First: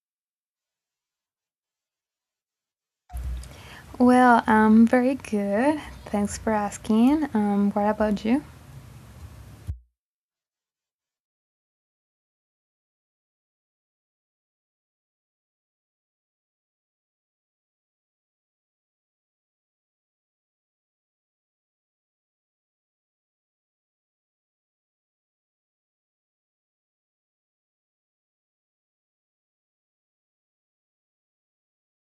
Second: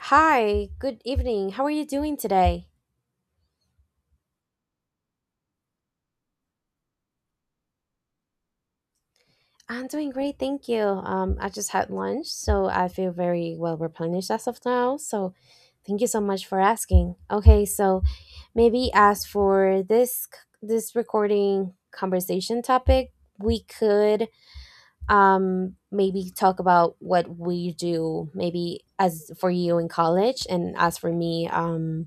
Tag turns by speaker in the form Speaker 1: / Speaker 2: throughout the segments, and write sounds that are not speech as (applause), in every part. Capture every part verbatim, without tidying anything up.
Speaker 1: Hi, good evening. How are you doing today?
Speaker 2: Well, I'm very good. Thanks for asking. Um, what about you?
Speaker 1: I'm doing great, thank you. Um, I just had lunch, so I feel very well replenished as of now. So, thank you so much for asking. Okay, so maybe as for this c- this recording conversation topic, we could um maybe talk about what we do, maybe as for you in college and as for me um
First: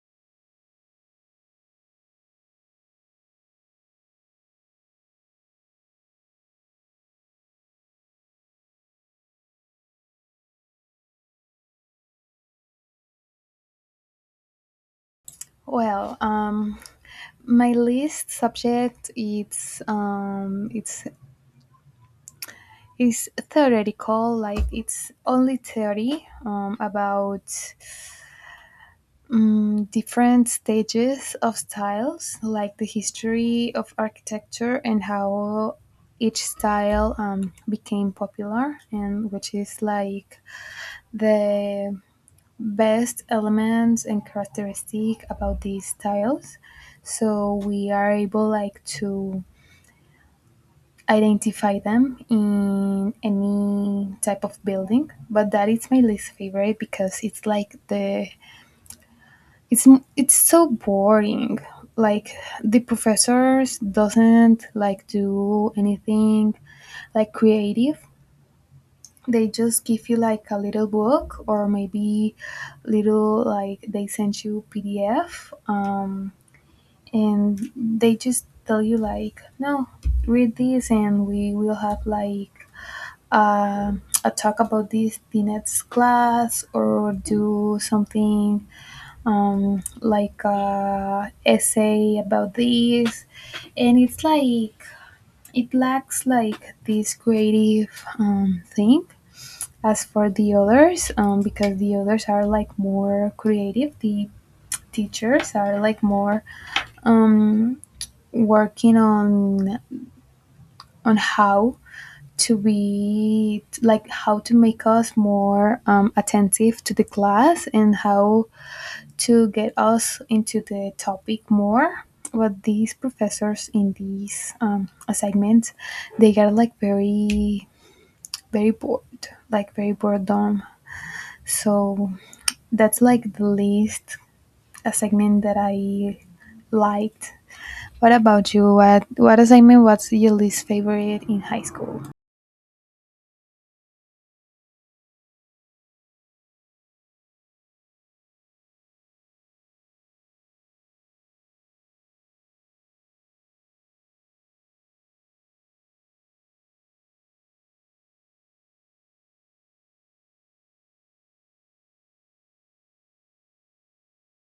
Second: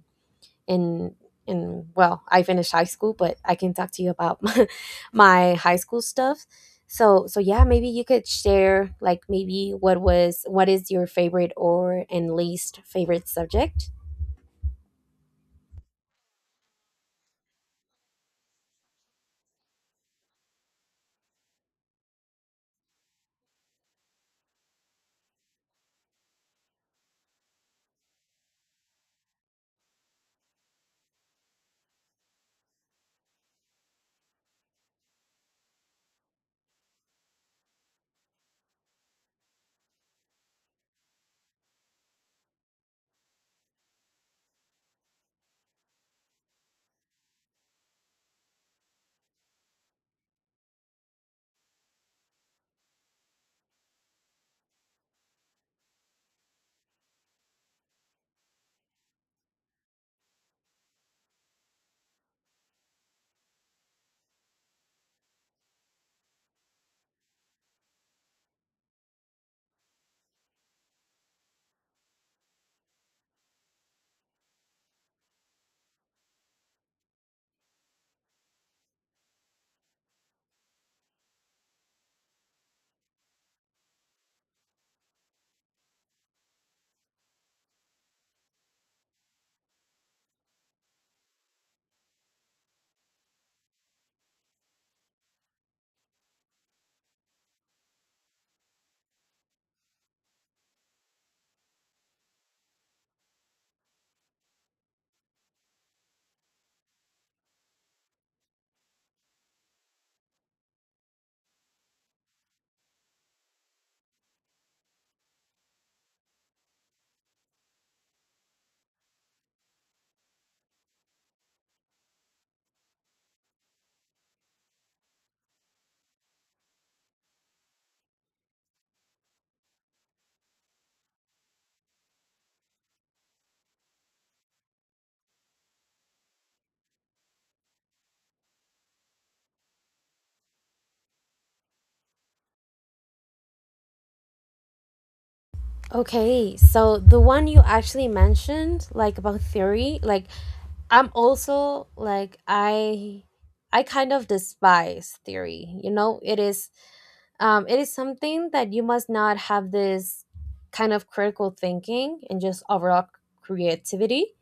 Speaker 1: in in well, I finished high school, but I can talk to you about (laughs) my, my high school stuff. So so yeah, maybe you could share, like maybe what was what is your favorite or and least favorite subject?
Speaker 2: Well, um, my least subject it's um, it's is theoretical, like it's only theory um, about um, different stages of styles, like the history of architecture and how each style um, became popular, and which is like the best elements and characteristic about these styles, so we are able like to identify them in any type of building. But that is my least favorite because it's like the it's it's so boring. Like the professors doesn't like do anything like creative. They just give you like a little book, or maybe little, like they send you pdf um, And they just tell you like, no, read this and we will have like uh, a talk about this the next class, or do something um, like a essay about this. And it's like it lacks like this creative um, thing. As for the others, um, because the others are like more creative, the teachers are like more um, working on on how to be like how to make us more um, attentive to the class and how to get us into the topic more. But these professors in these um, assignments, they are like very very bored, like very boredom. So that's like the least a segment that I liked. What about you? What what assignment was your least favorite in high school?
Speaker 1: Okay, so the one you actually mentioned, like about theory, like I'm also like I I kind of despise theory. You know, it is um it is something that you must not have this kind of critical thinking and just overall creativity.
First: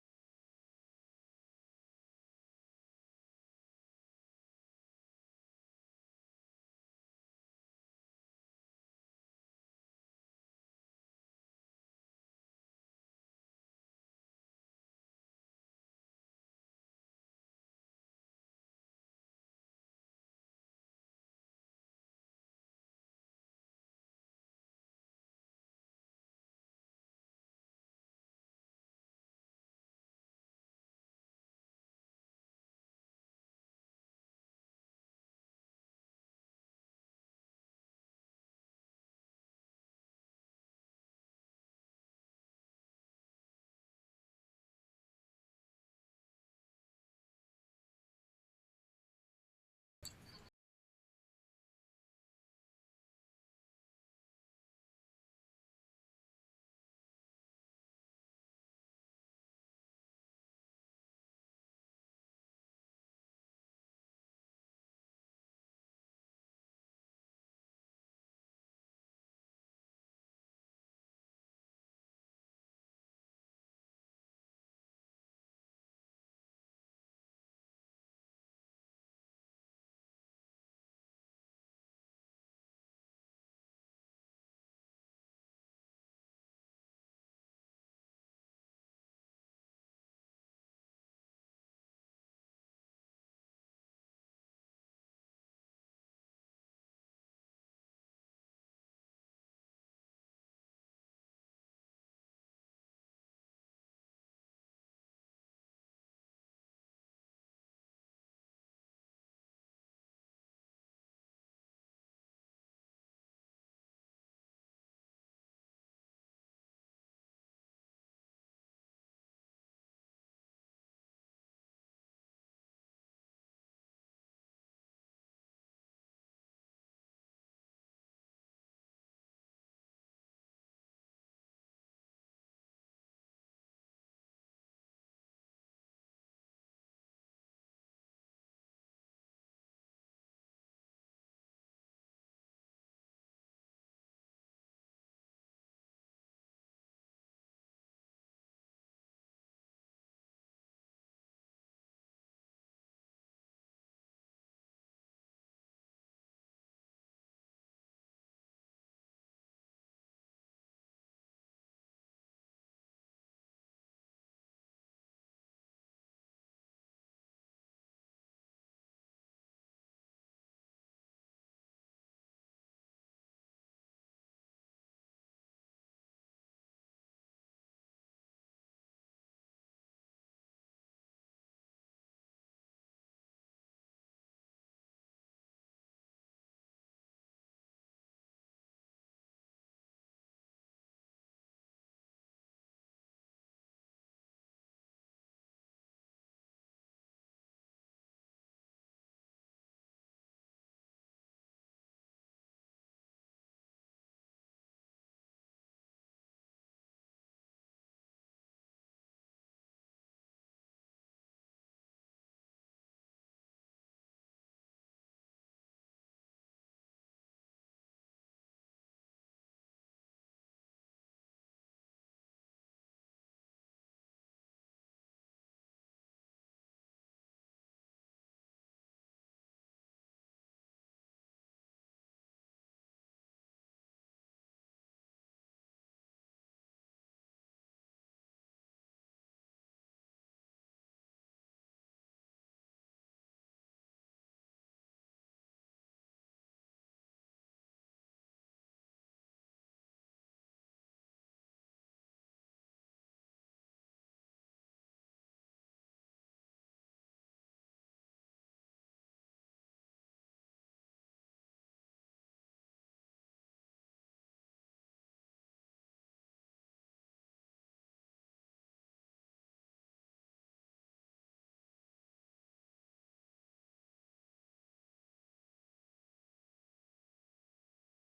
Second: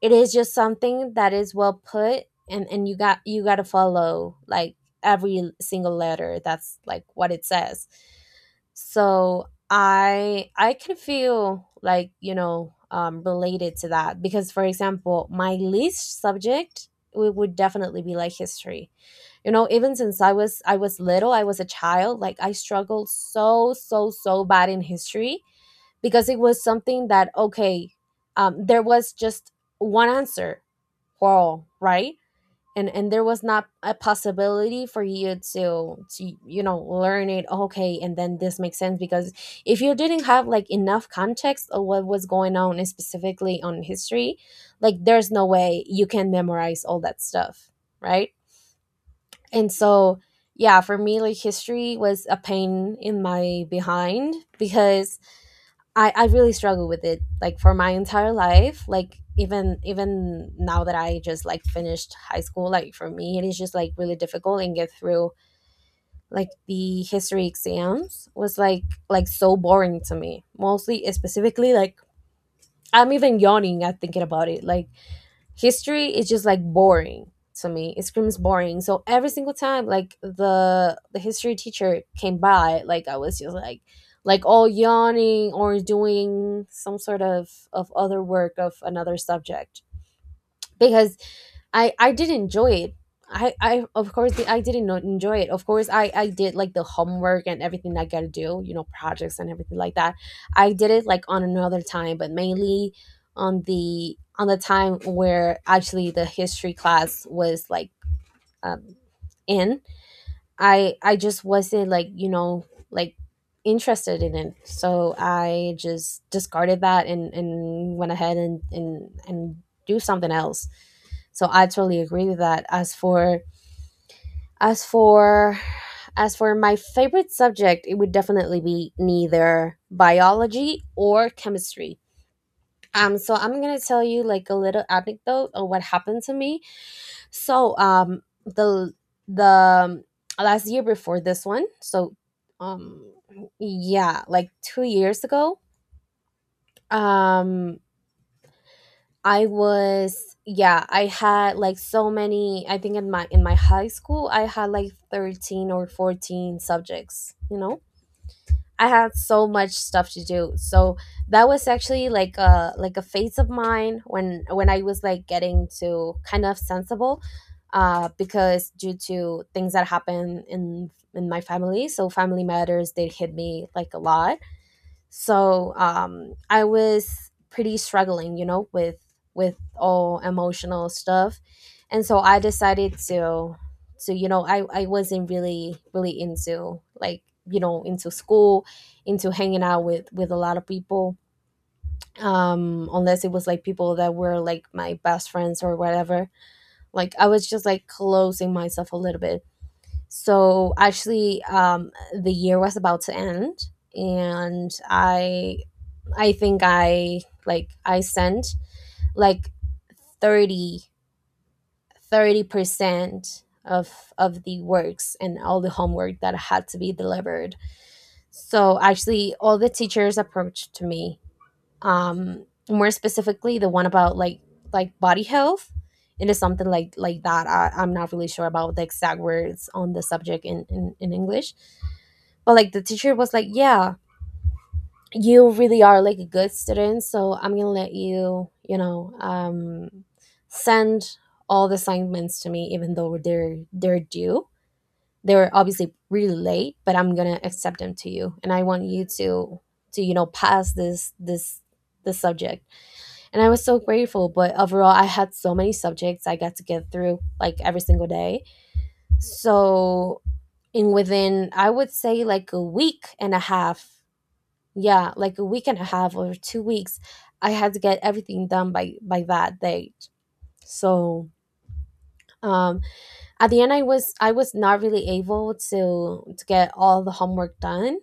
Speaker 1: It is just something that is well put, and and you got you got to follow like every single letter that's like what it says. So i i can feel like, you know, um related to that, because for example my least subject, it would definitely be like history. You know, even since i was I was little, I was a child, like I struggled so so so bad in history, because it was something that, okay, um there was just one answer for all, right? And and there was not a possibility for you to to you know, learn it, okay? And then this makes sense, because if you didn't have like enough context of what was going on specifically on history, like there's no way you can memorize all that stuff, right? And so yeah, for me like history was a pain in my behind, because I, I really struggle with it like for my entire life, like even even now that I just like finished high school, like for me it is just like really difficult and get through. Like the history exams was like like so boring to me, mostly specifically like, I'm even yawning at thinking about it. Like history is just like boring to me, it screams boring. So every single time like the the history teacher came by, like I was just like like all yawning or doing some sort of of other work of another subject, because I I did enjoy it. I I of course the, I didn't not enjoy it. Of course I I did like the homework and everything I gotta do, you know, projects and everything like that. I did it like on another time, but mainly on the on the time where actually the history class was like um, in. I I just wasn't like, you know, like interested in it. So I just discarded that and and went ahead and and and do something else. So I totally agree with that. As for as for as for my favorite subject, it would definitely be neither biology or chemistry. Um so I'm going to tell you like a little anecdote of what happened to me. So um the the um, last year before this one, so um yeah, like two years ago, um I was, yeah, I had like so many, I think in my in my high school I had like thirteen or fourteen subjects, you know? I had so much stuff to do. So that was actually like a like a phase of mine when when I was like getting to kind of sensible, uh because due to things that happened in in my family, so family matters, they hit me like a lot. So um I was pretty struggling, you know, with with all emotional stuff. And so I decided to to you know, i i wasn't really really into like, you know, into school, into hanging out with with a lot of people, um unless it was like people that were like my best friends or whatever. Like I was just like closing myself a little bit. So actually, um the year was about to end, and i I think I like I sent like thirty thirty percent of of the works and all the homework that had to be delivered. So actually all the teachers approached to me. Um more specifically the one about like like body health. It is something like like that. I, I'm not really sure about the exact words on the subject in, in, in English, but like the teacher was like, yeah, you really are like a good student, so I'm gonna let you, you know, um send all the assignments to me, even though they're they're due, they're obviously really late, but I'm gonna accept them to you, and I want you to to you know, pass this this the subject. And I was so grateful, but overall I had so many subjects I got to get through like every single day. So in, within I would say like a week and a half, yeah, like a week and a half or two weeks, I had to get everything done by by that date. So um at the end, i was I was not really able to to get all the homework done,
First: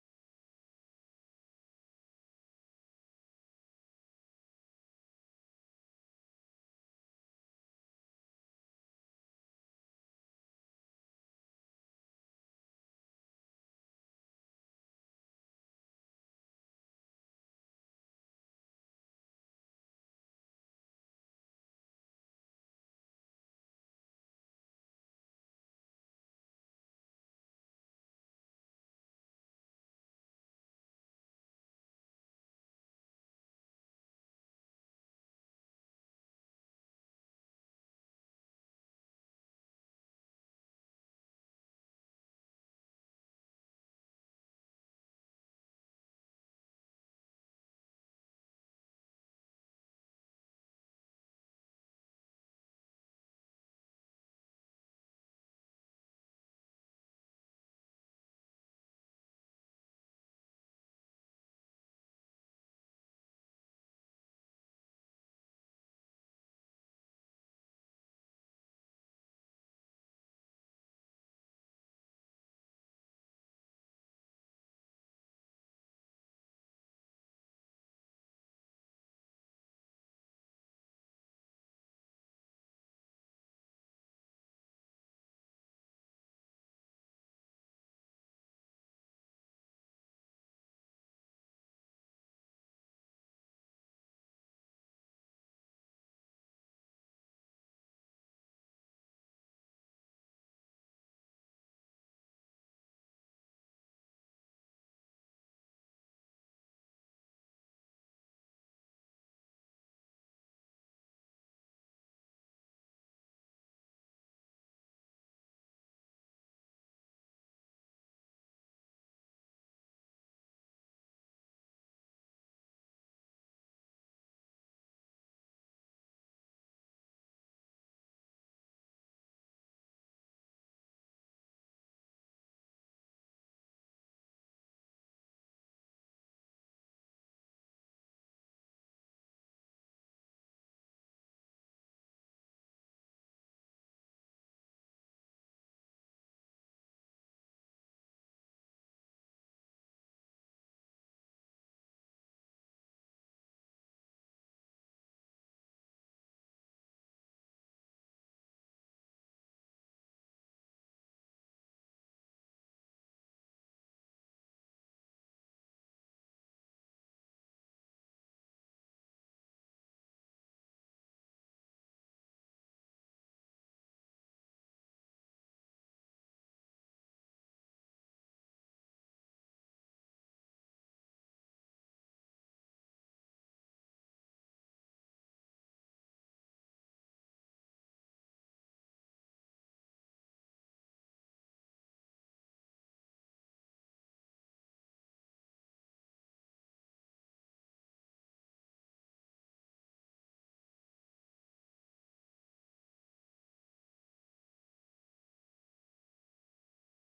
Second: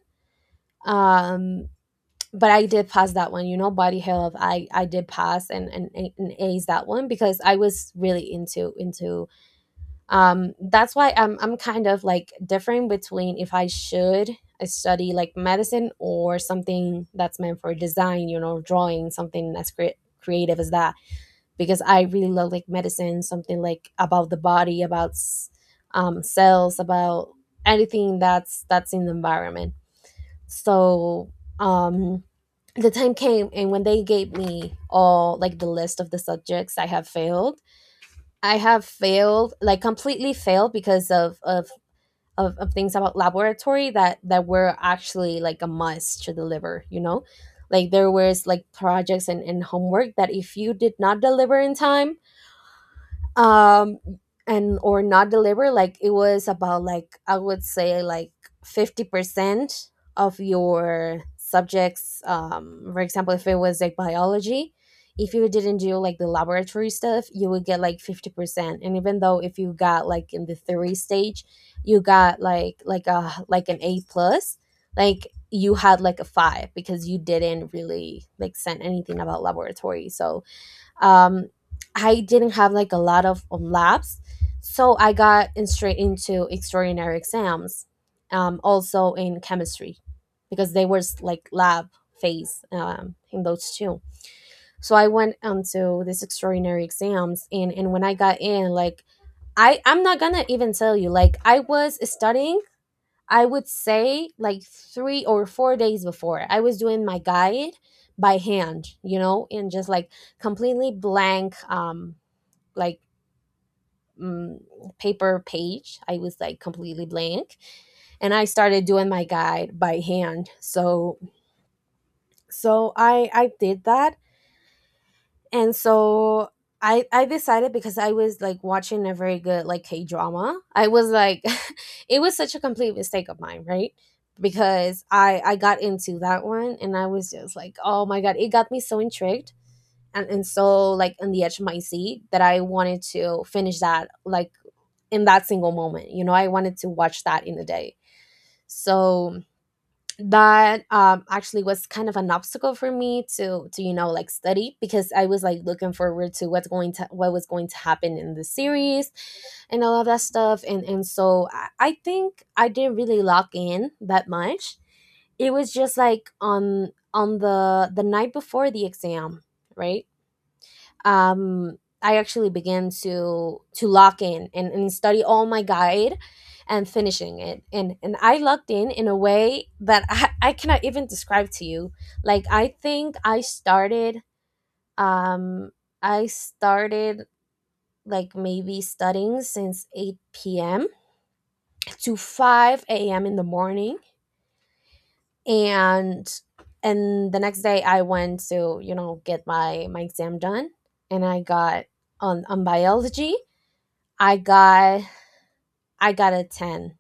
Speaker 1: um but I did pass that one, you know, body health. I i did pass and and, and ace that one, because I was really into into um that's why i'm i'm kind of like differing between if I should uh, study like medicine or something that's meant for design, you know, drawing, something as cre- creative as that, because I really love like medicine, something like about the body, about s- um cells, about anything that's that's in the environment. So um the time came, and when they gave me all like the list of the subjects I have failed, I have failed, like completely failed because of of of, of things about laboratory that that were actually like a must to deliver, you know? Like there was like projects and, and homework that if you did not deliver in time, um and or not deliver. Like it was about, like I would say like fifty percent of your subjects, um for example if it was like biology, if you didn't do like the laboratory stuff, you would get like fifty percent, and even though if you got like in the theory stage, you got like like a like an A plus, like you had like a five, because you didn't really like send anything about laboratory. So um, I didn't have like a lot of um, labs, so I got in straight into extraordinary exams, um, also in chemistry, because they were s- like lab phase um, in those two. So I went onto this extraordinary exams, and and when I got in, like, I I'm not gonna even tell you, like I was studying, I would say like three or four days before, I was doing my guide by hand, you know, in just like completely blank, um, like mm, paper page. I was like completely blank, and I started doing my guide by hand. So, so I I did that. And so i i decided, because I was like watching a very good like k drama I was like, (laughs) it was such a complete mistake of mine, right? Because i i got into that one, and I was just like, oh my god, it got me so intrigued, and, and so like on the edge of my seat, that I wanted to finish that like in that single moment. You know, I wanted to watch that in a day. So that um actually was kind of an obstacle for me to to you know, like study, because I was like looking forward to what's going to what was going to happen in the series and all of that stuff. And and so I, I think I didn't really lock in that much. It was just like on on the the night before the exam, right? um, I actually began to to lock in and, and study all my guide and finishing it. And and I locked in in a way that I, (laughs) I cannot even describe to you. Like I think I started um I started like maybe studying since eight p m to five a m in the morning. and and the next day I went to, you know, get my my exam done. And I got on on biology, I got I got a ten.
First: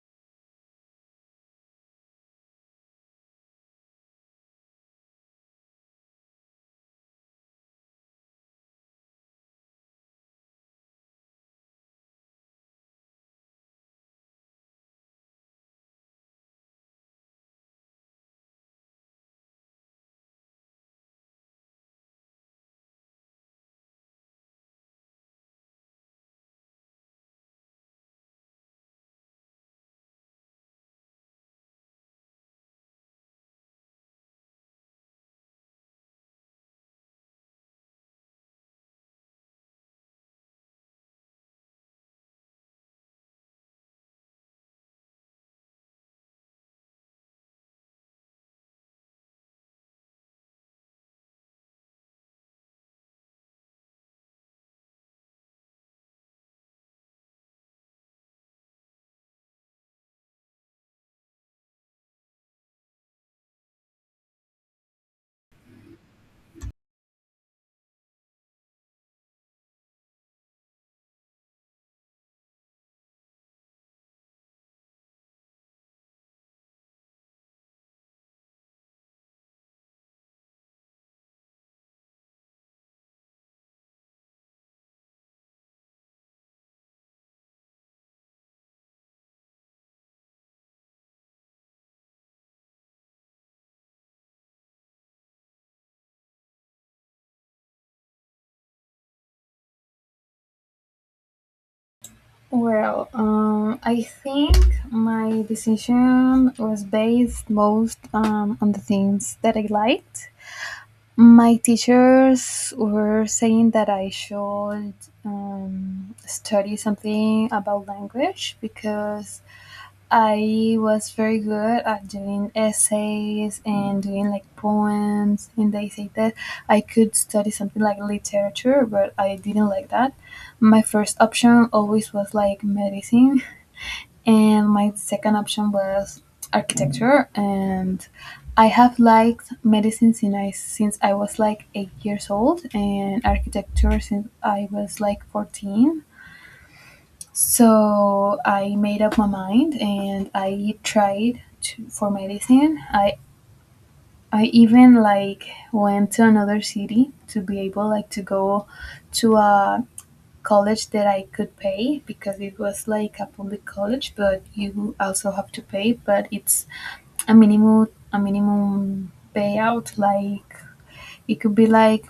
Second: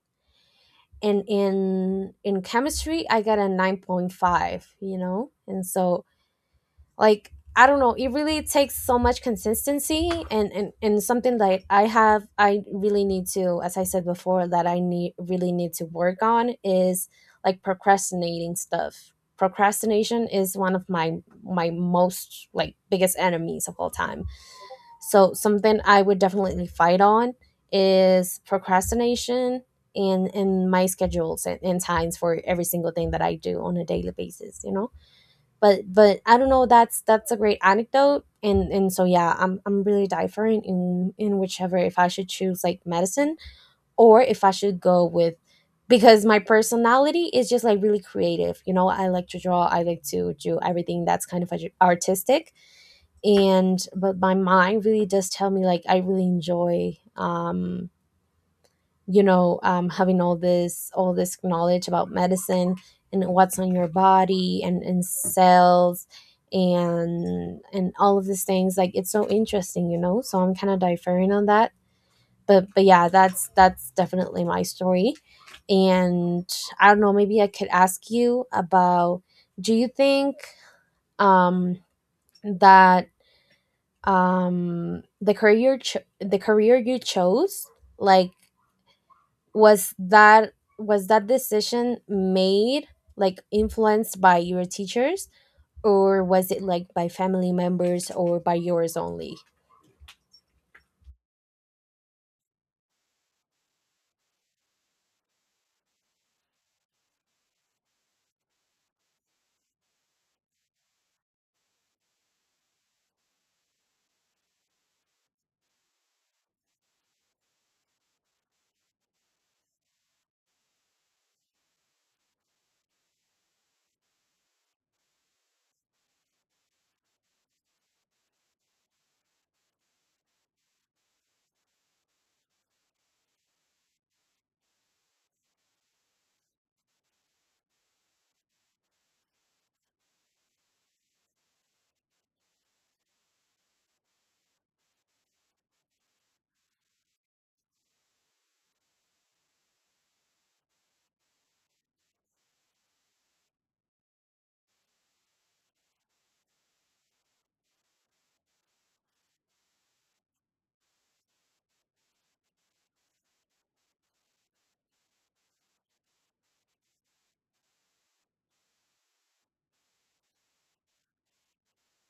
Speaker 1: And in in chemistry, I got a nine point five, you know? And so like, I don't know, it really takes so much consistency, and and and something that I have, I really need to as I said before, that I need really need to work on is like procrastinating stuff. Procrastination is one of my my most like biggest enemies of all time, so something I would definitely fight on is procrastination, and in my schedules and, and times for every single thing that I do on a daily basis, you know? But but I don't know, that's that's a great anecdote. And and so yeah, I'm I'm really different in in whichever, if I should choose like medicine or if I should go with, because my personality is just like really creative. You know, I like to draw, I like to do everything that's kind of artistic. And but my mind really does tell me like I really enjoy, um you know, um having all this all this knowledge about medicine and what's on your body and and cells and and all of these things, like it's so interesting, you know? So I'm kind of differing on that. But but yeah, that's that's definitely my story. And I don't know, maybe I could ask you about, do you think um that um the career cho- the career you chose, like was that, was that decision made like influenced by your teachers, or was it like by family members or by yours only?
Speaker 2: Well, um, I think my decision was based most um, on the things that I liked. My teachers were saying that I should um, study something about language because I was very good at doing essays and doing like poems, and they said that I could study something like literature, but I didn't like that. My first option always was like medicine, (laughs) and my second option was architecture. And i have liked medicine since i, since I was like eight years old, and architecture since I was like fourteen. So I made up my mind and I tried to, for medicine I I even like went to another city to be able like to go to a college that I could pay, because it was like a public college, but you also have to pay. But it's a minimum a minimum payout. Like it could be like,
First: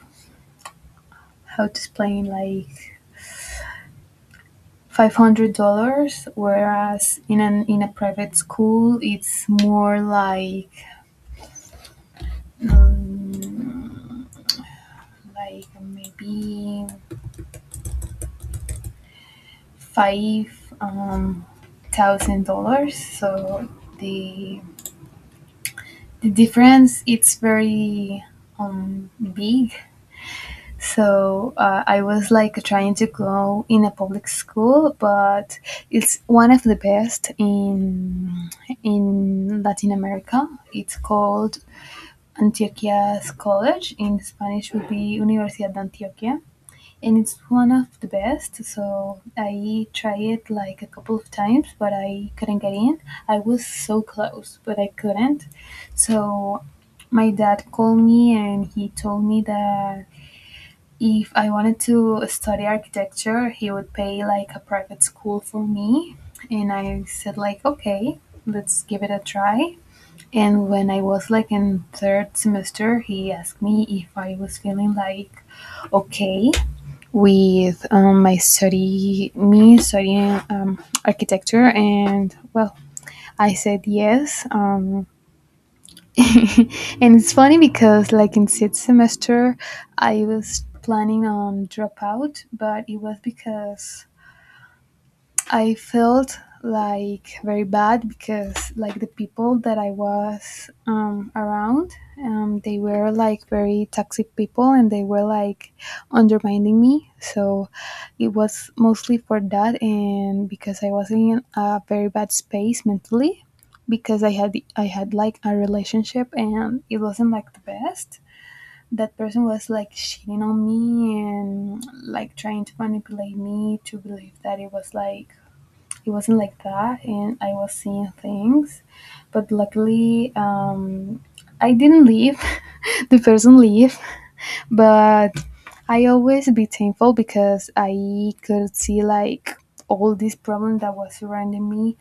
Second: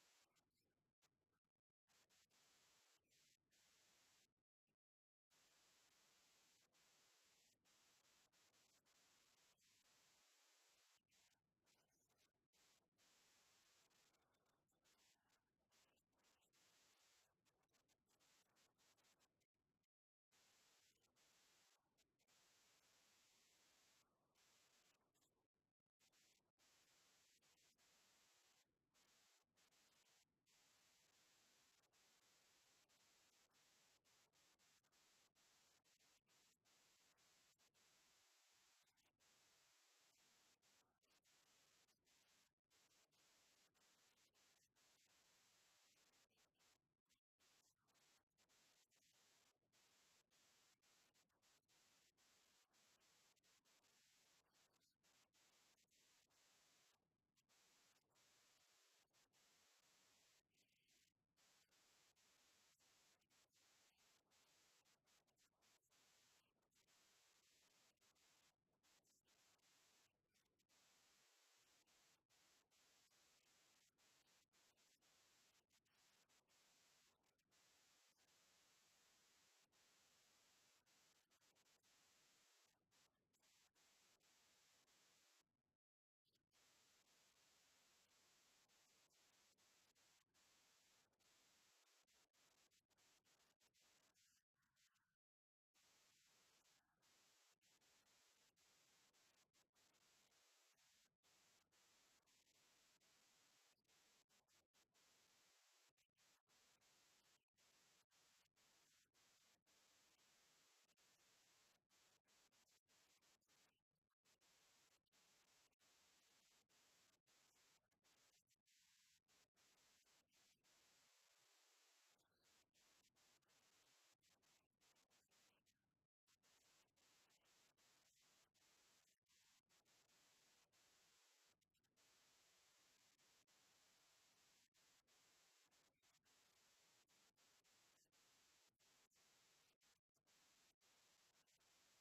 Speaker 2: how to explain, like five hundred dollars, whereas in an in a private school it's more like um, like maybe five um, thousand dollars. So the the difference it's very um, big. So uh, I was like trying to go in a public school, but it's one of the best in in Latin America. It's called Antioquia's College. In Spanish, would be Universidad de Antioquia, and it's one of the best. So I tried it like a couple of times, but I couldn't get in. I was so close, but I couldn't. So my dad called me and he told me that if I wanted to study architecture, he would pay like a private school for me. And I said like, okay, let's give it a try. And when I was like in third semester, he asked me if I was feeling like okay with um, my study, me studying um, architecture, and well, I said yes. Um, (laughs) and it's funny because, like, in sixth semester, I was planning on drop out, but it was because I felt like very bad because like the people that I was um, around, um, they were like very toxic people and they were like undermining me. So it was mostly for that, and because I was in a very bad space mentally because I had I had like a relationship and it wasn't like the best. That person was like cheating on me and like trying to manipulate me to believe that it was like it wasn't like that and I was seeing things. But luckily um, I didn't leave (laughs) the person leave. But I always be thankful because I could see like all this problem that was surrounding me.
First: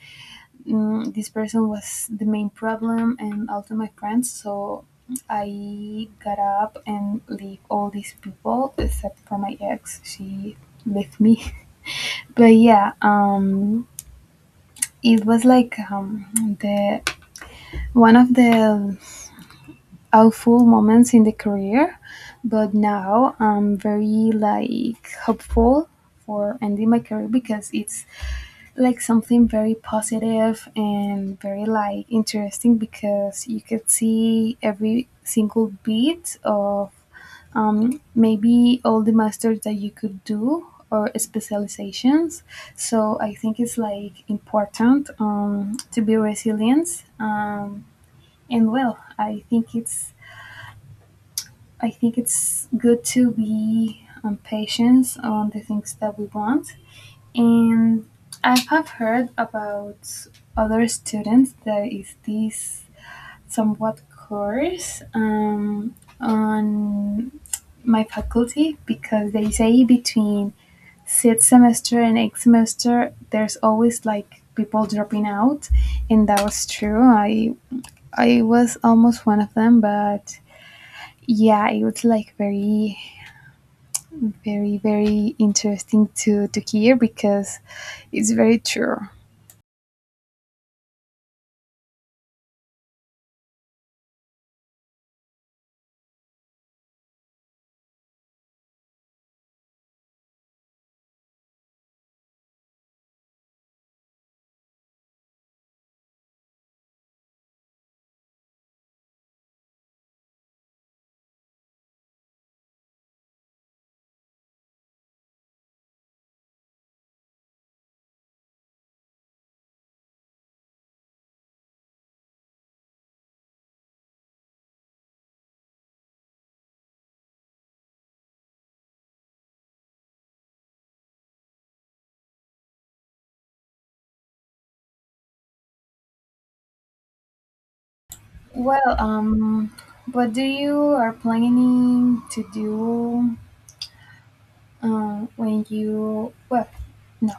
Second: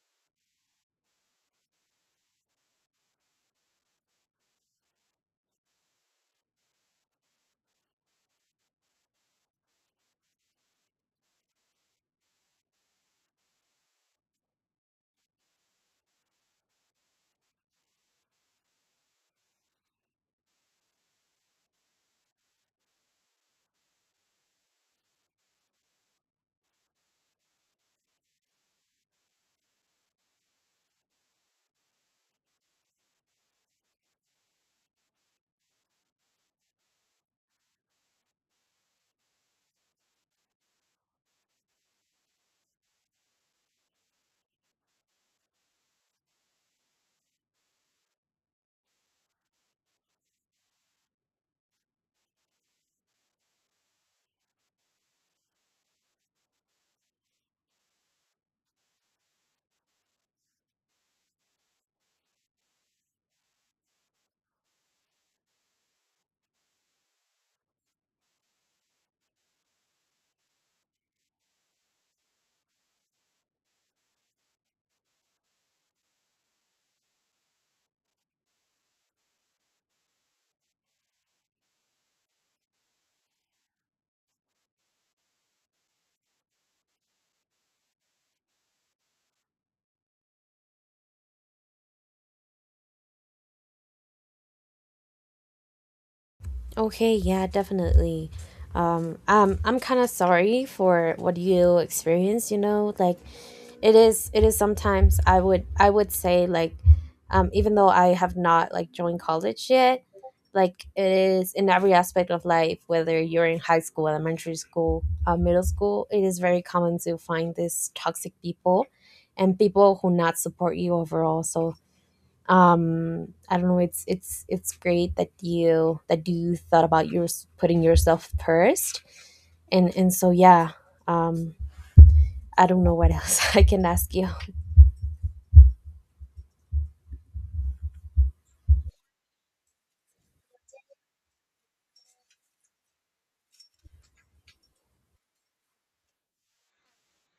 Speaker 2: mm, This person was the main problem, and also my friends. So I got up and leave all these people except for my ex. She left me. (laughs) But yeah, um it was like um, the one of the awful moments in the career, but now I'm very like hopeful for ending my career because it's like something very positive and very like interesting, because you could see every single bit of um, maybe all the masters that you could do or specializations. So I think it's like important um, to be resilient. Um, and well, I think it's I think it's good to be um, patient on the things that we want. And I have heard about other students that is this somewhat course um, on my faculty, because they say between sixth semester and eighth semester there's always like people dropping out. And that was true. I i was almost one of them, but yeah, it was like very very very interesting to to hear, because it's very true.
Speaker 1: Okay, yeah, definitely. um um, I'm kind of sorry for what you experienced, you know, like it is, it is sometimes, I would, i would say like, um even though I have not like joined college yet, like it is in every aspect of life, whether you're in high school, elementary school, uh, middle school, it is very common to find these toxic people and people who not support you overall. So um I don't know, it's it's it's great that you that you thought about yours, putting yourself first. and and so yeah. um I don't know what else (laughs) I can ask you.
Speaker 2: Well um what do you are planning to do um, when you, well, no,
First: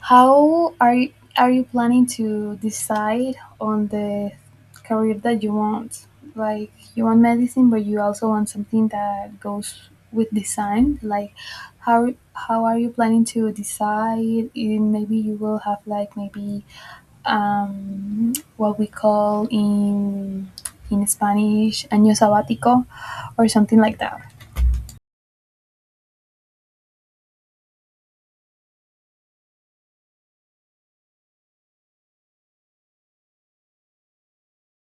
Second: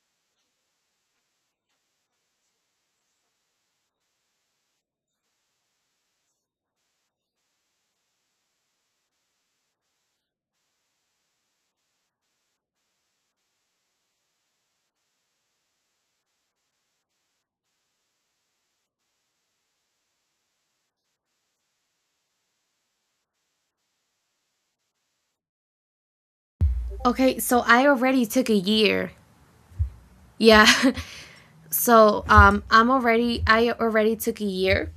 Speaker 2: how are you, are you planning to decide on the career that you want? Like you want medicine, but you also want something that goes with design. Like how how are you planning to decide in, maybe you will have like maybe um, what we call in in spanish año sabático or something like that?
Speaker 1: Okay, so I already took a year. Yeah. (laughs) So um I'm already, I already took a year.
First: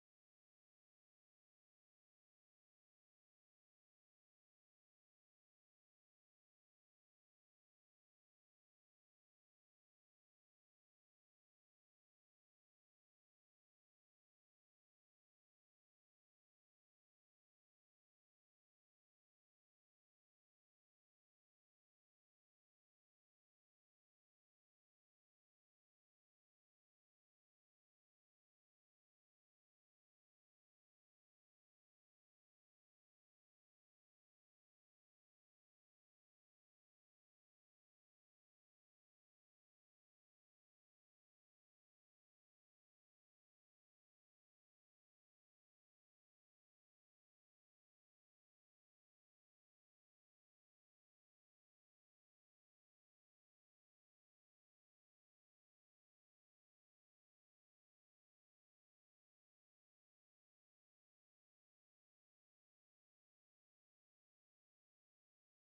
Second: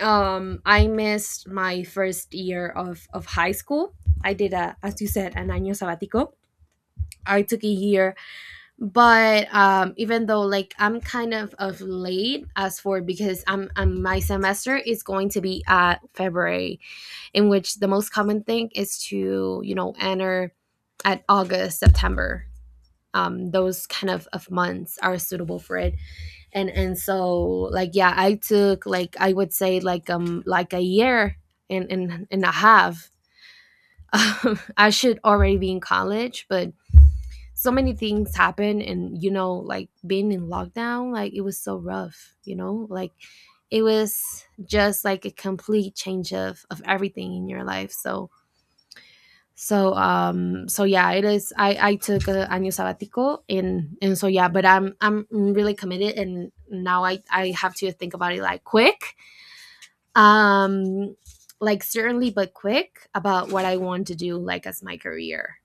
Speaker 1: um I missed my first year of of high school. I did, a as you said, an año sabático. I took a year, but um even though like I'm kind of of late as for, because I'm, I'm my semester is going to be at February, in which the most common thing is to, you know, enter at August, September. Um, those kind of, of months are suitable for it. and and so like yeah, I took like, I would say like, um like a year and and, and a half. (laughs) um, I should already be in college, but so many things happened, and you know, like being in lockdown, like it was so rough, you know, like it was just like a complete change of of everything in your life. So so um so yeah, it is, i i took a annual sabbatical. and and so yeah, but i'm i'm really committed, and now i i have to think about it like quick, um like certainly but quick about what I want to do, like as my career.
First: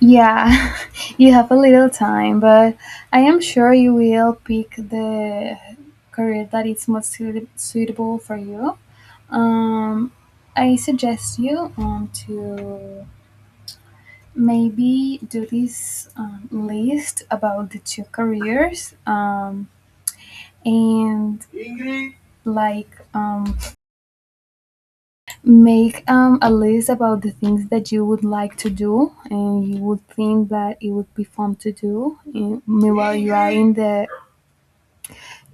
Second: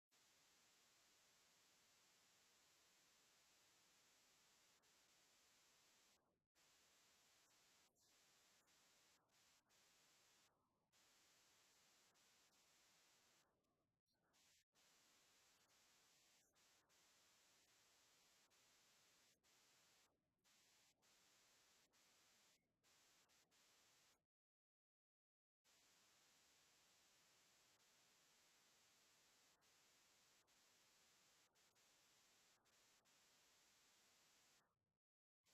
Speaker 2: Yeah, (laughs) you have a little time, but I am sure you will pick the career that is most suit- suitable for you. Um, I suggest you um, to maybe do this um, list about the two careers um, and like um, make um, a list about the things that you would like to do and you would think that it would be fun to do. And meanwhile, you are in the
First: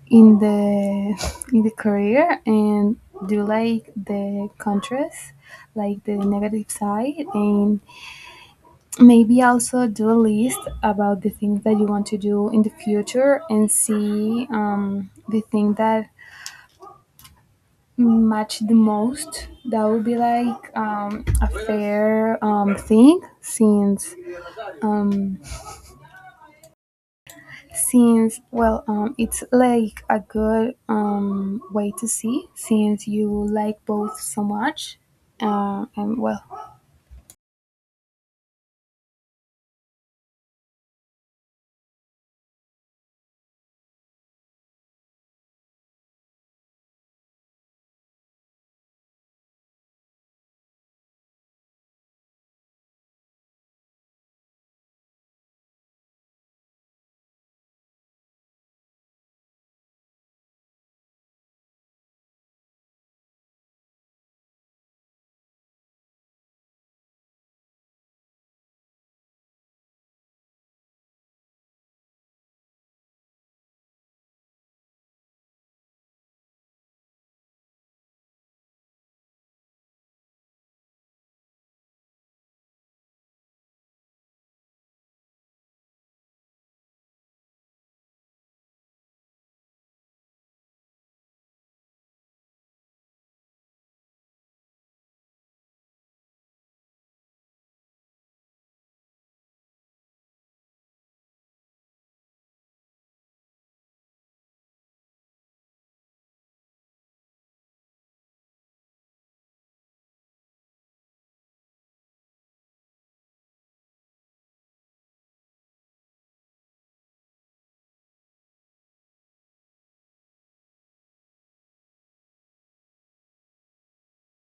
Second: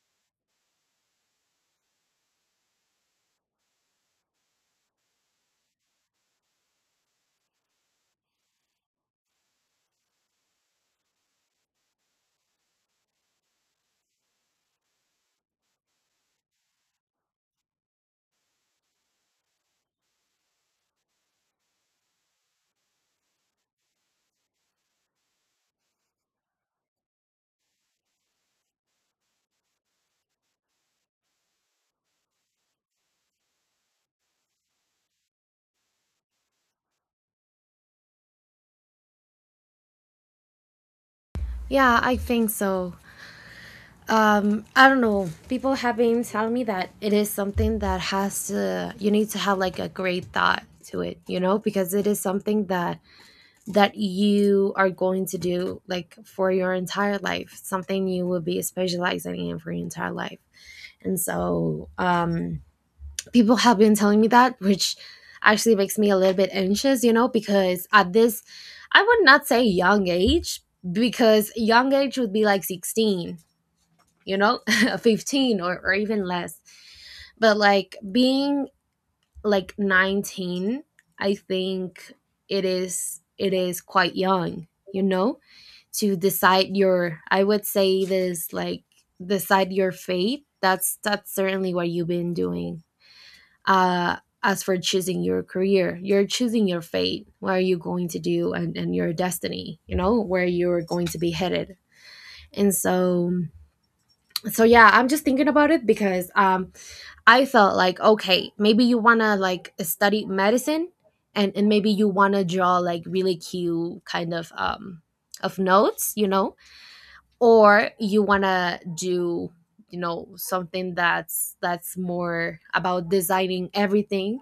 Speaker 2: in the (laughs) in the career, and do like the contrast, like the negative side, and maybe also do a list about the things that you want to do in the future and see um, the thing that match the most. That would be like um, a fair um, thing, since um, since, well, um, it's like a good um, way to see, since you like both so much. Uh, and well,
Speaker 1: Yeah, I think so. um I don't know, people have been telling me that it is something that has to, you need to have like a great thought to it, you know, because it is something that that you are going to do like for your entire life, something you will be specializing in for your entire life. And so um people have been telling me that, which actually makes me a little bit anxious, you know, because at this, I would not say young age, because young age would be like sixteen, you know, (laughs) fifteen or, or even less, but like being like nineteen, I think it is, it is quite young, you know, to decide your, I would say this like, decide your fate, that's that's certainly what you've been doing. Uh, as for choosing your career, you're choosing your fate, what are you going to do, and, and your destiny, you know, where you're going to be headed. And so so yeah, I'm just thinking about it, because um I felt like, okay, maybe you want to like study medicine, and and maybe you want to draw like really cute kind of um of notes, you know, or you want to do, you know, something that's that's more about designing everything,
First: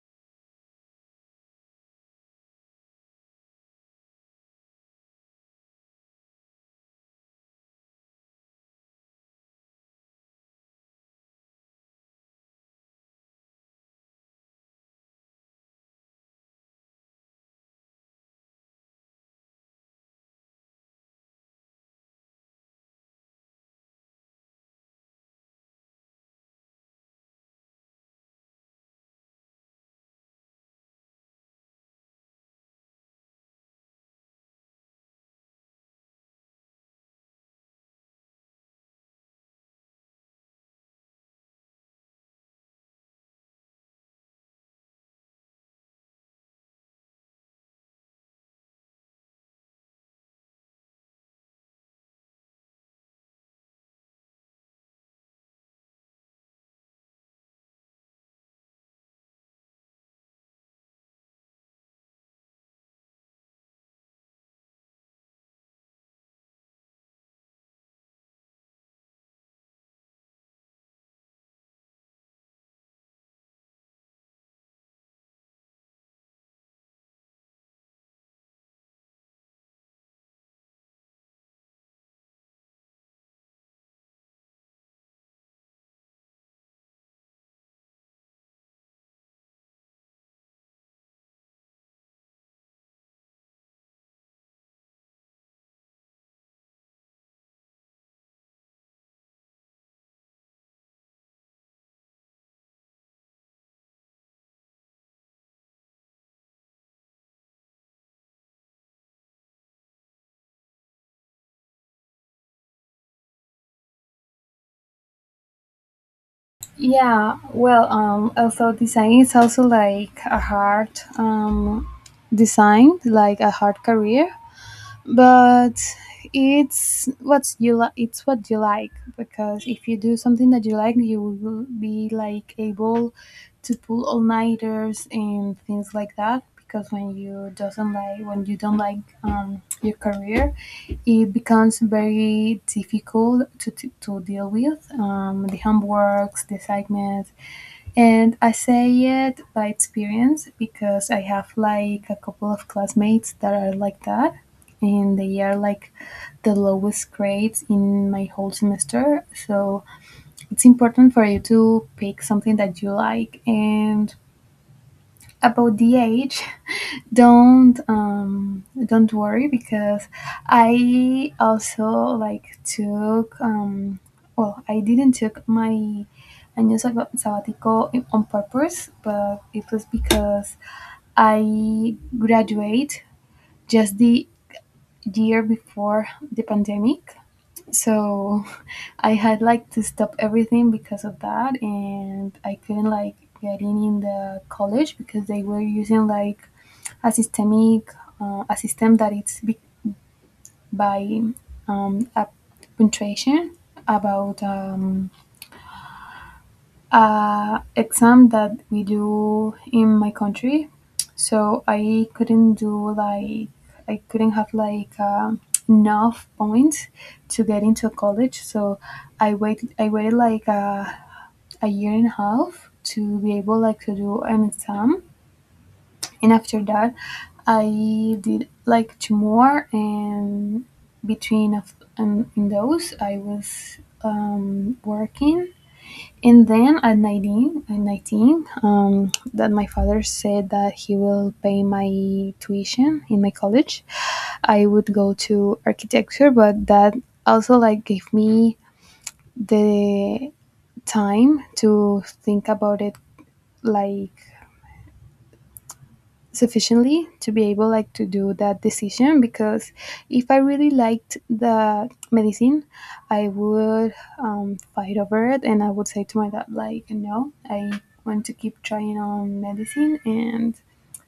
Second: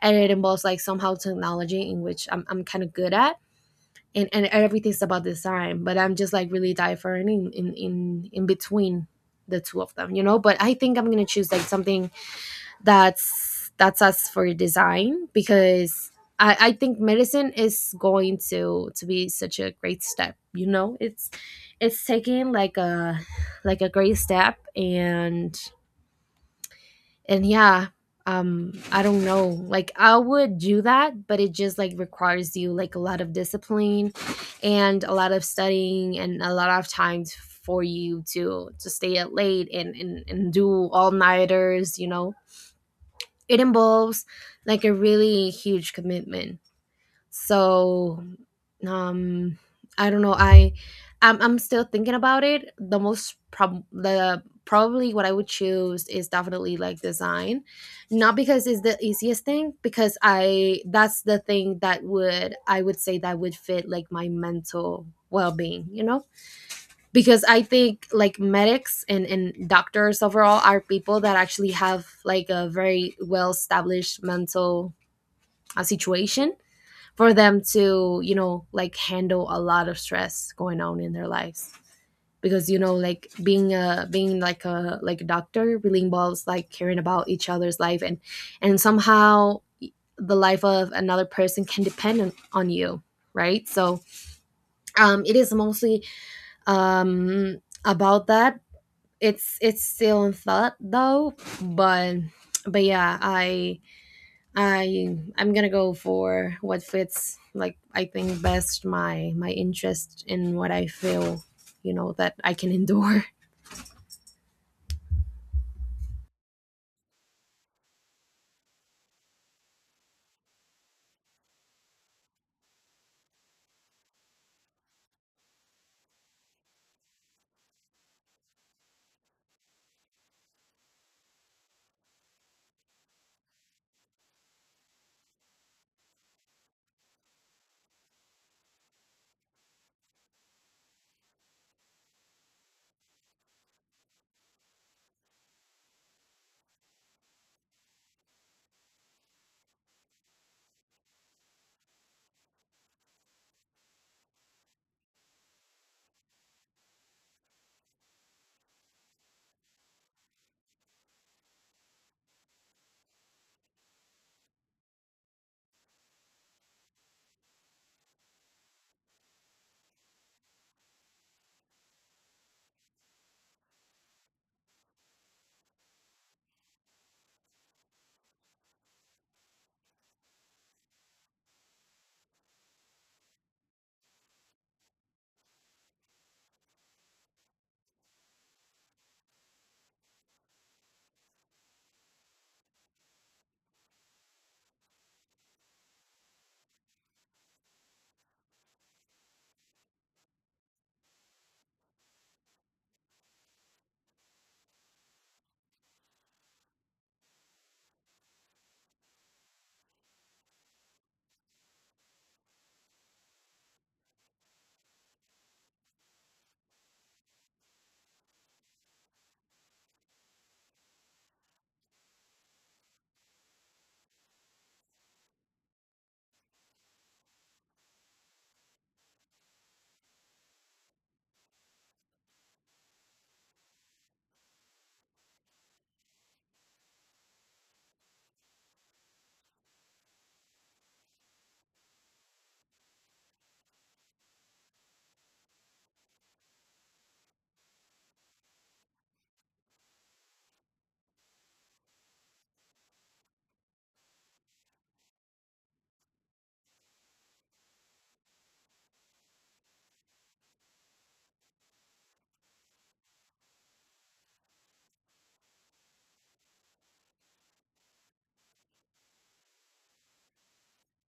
Speaker 1: and it involves like somehow technology, in which i'm, I'm kind of good at, and, and everything's about design. But I'm just like really different in, in in in between the two of them, you know. But I think I'm gonna choose like something that's that's us for design, because I, I think medicine is going to to be such a great step, you know, it's it's taking like a like a great step. and and yeah, um I don't know, like I would do that, but it just like requires you like a lot of discipline, and a lot of studying, and a lot of time for you to to stay up late, and and, and do all nighters, you know, it involves like a really huge commitment. So um I don't know. I I'm I'm still thinking about it. The most prob the probably what I would choose is definitely like design. Not because it's the easiest thing, because I that's the thing that would, I would say that would fit like my mental well being, you know? Because I think like medics and, and doctors overall are people that actually have like a very well established mental uh, situation for them to, you know, like handle a lot of stress going on in their lives, because you know, like being a, being like a like a doctor really involves like caring about each other's life, and and somehow the life of another person can depend on, on you, right? So um it is mostly um about that. it's it's still in thought though, but but yeah, i i i'm gonna go for what fits like I think best my my interest in what I feel, you know, that I can endure. (laughs)
Speaker 2: yeah, well, um, also design is also like a hard um, design, like a hard career. But it's what's you li- it's what you like, because if you do something that you like, you will be like able to pull all nighters and things like that. Because when you doesn't like, when you don't like um, your career, it becomes very difficult to, to, to deal with um, the homeworks, the assignments. And I say it by experience, because I have like a couple of classmates that are like that, and they are like the lowest grades in my whole semester. So it's important for you to pick something that you like. And about the age, don't um, don't worry, because I also like took um, well I didn't took my año sab- sabbatical in- on purpose, but it was because I graduate just the year before the pandemic. So I had like to stop everything because of that, and I couldn't like getting in the college, because they were using like a systemic, uh, a system that it's be- by um, a punctuation about um, a exam that we do in my country. So I couldn't do like I couldn't have like um enough points to get into college. So I wait I waited like a, a year and a half to be able like to do an exam, and after that I did like two more. And between of um, in those I was um, working. And then at nineteen at nineteen, um, that my father said that he will pay my tuition in my college, I would go to architecture. But that also like gave me the time to think about it, like sufficiently to be able like to do that decision, because if I really liked the medicine, I would um, fight over it and I would say to my dad, like, no, I want to keep trying on medicine. and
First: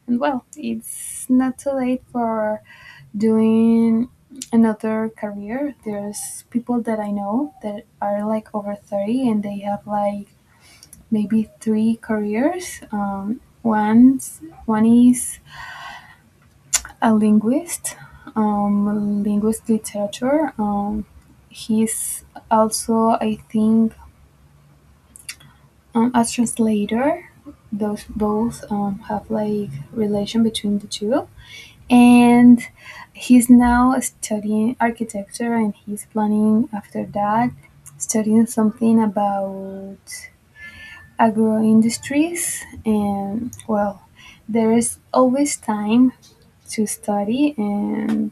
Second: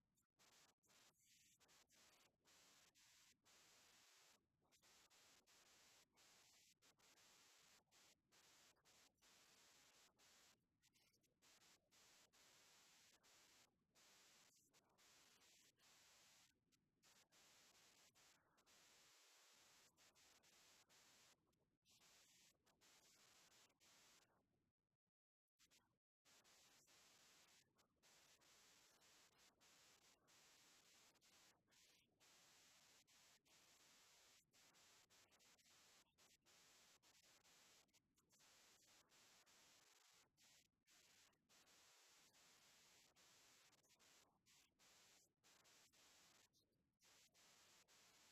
Speaker 2: and well, it's not too late for doing another career. There's people that I know that are like over thirty, and they have like maybe three careers. Um, one's one is a linguist, um, linguist literature. Um, he's also, I think, um, a translator. Those both um, have like relation between the two, and he's now studying architecture, and he's planning after that studying something about agro industries. And well, there is always time to study. And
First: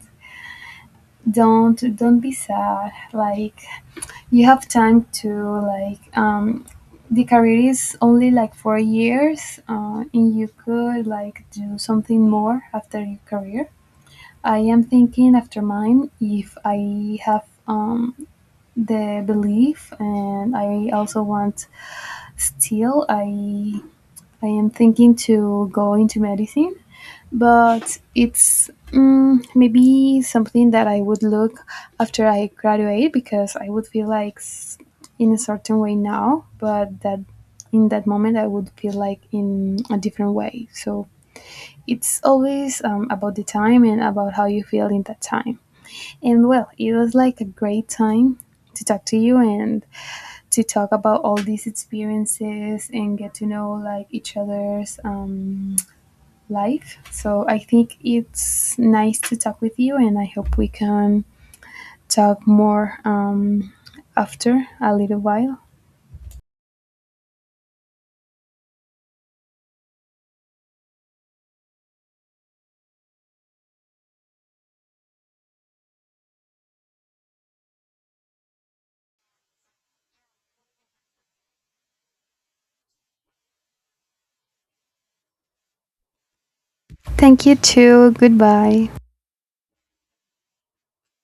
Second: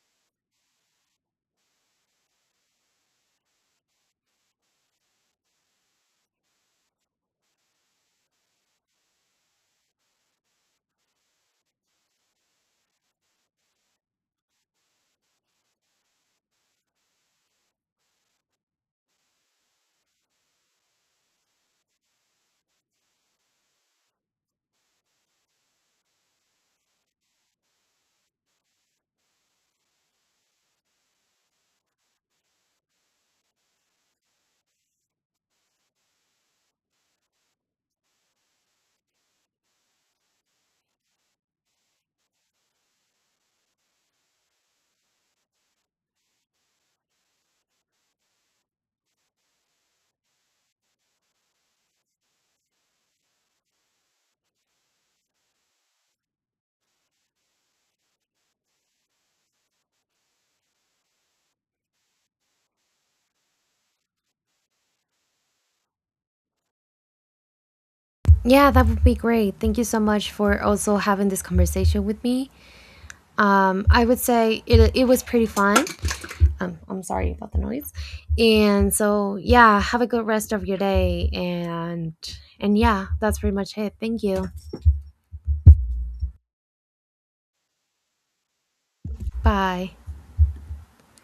Speaker 2: Don't don't be sad. Like, you have time to like um the career is only like four years, uh, and you could like do something more after your career. I am thinking after mine, if I have um the belief, and I also want, still I I am thinking to go into medicine, but it's mm, maybe something that I would look after I graduate, because I would feel like s- in a certain way now, but that in that moment I would feel like in a different way. So it's always um, about the time and about how you feel in that time. And well, it was like a great time to talk to you and to talk about all these experiences and get to know like each other's um, life. So I think it's nice to talk with you, and I hope we can talk more um, after a little while.
Speaker 1: Yeah, that would be great. Thank you so much for also having this conversation with me. Um, I would say it, it was pretty fun. Um, I'm sorry about the noise. And so yeah, have a good rest of your day. And and yeah, that's pretty much it. Thank you.
Speaker 2: Thank you, too. Goodbye.
Speaker 1: Bye.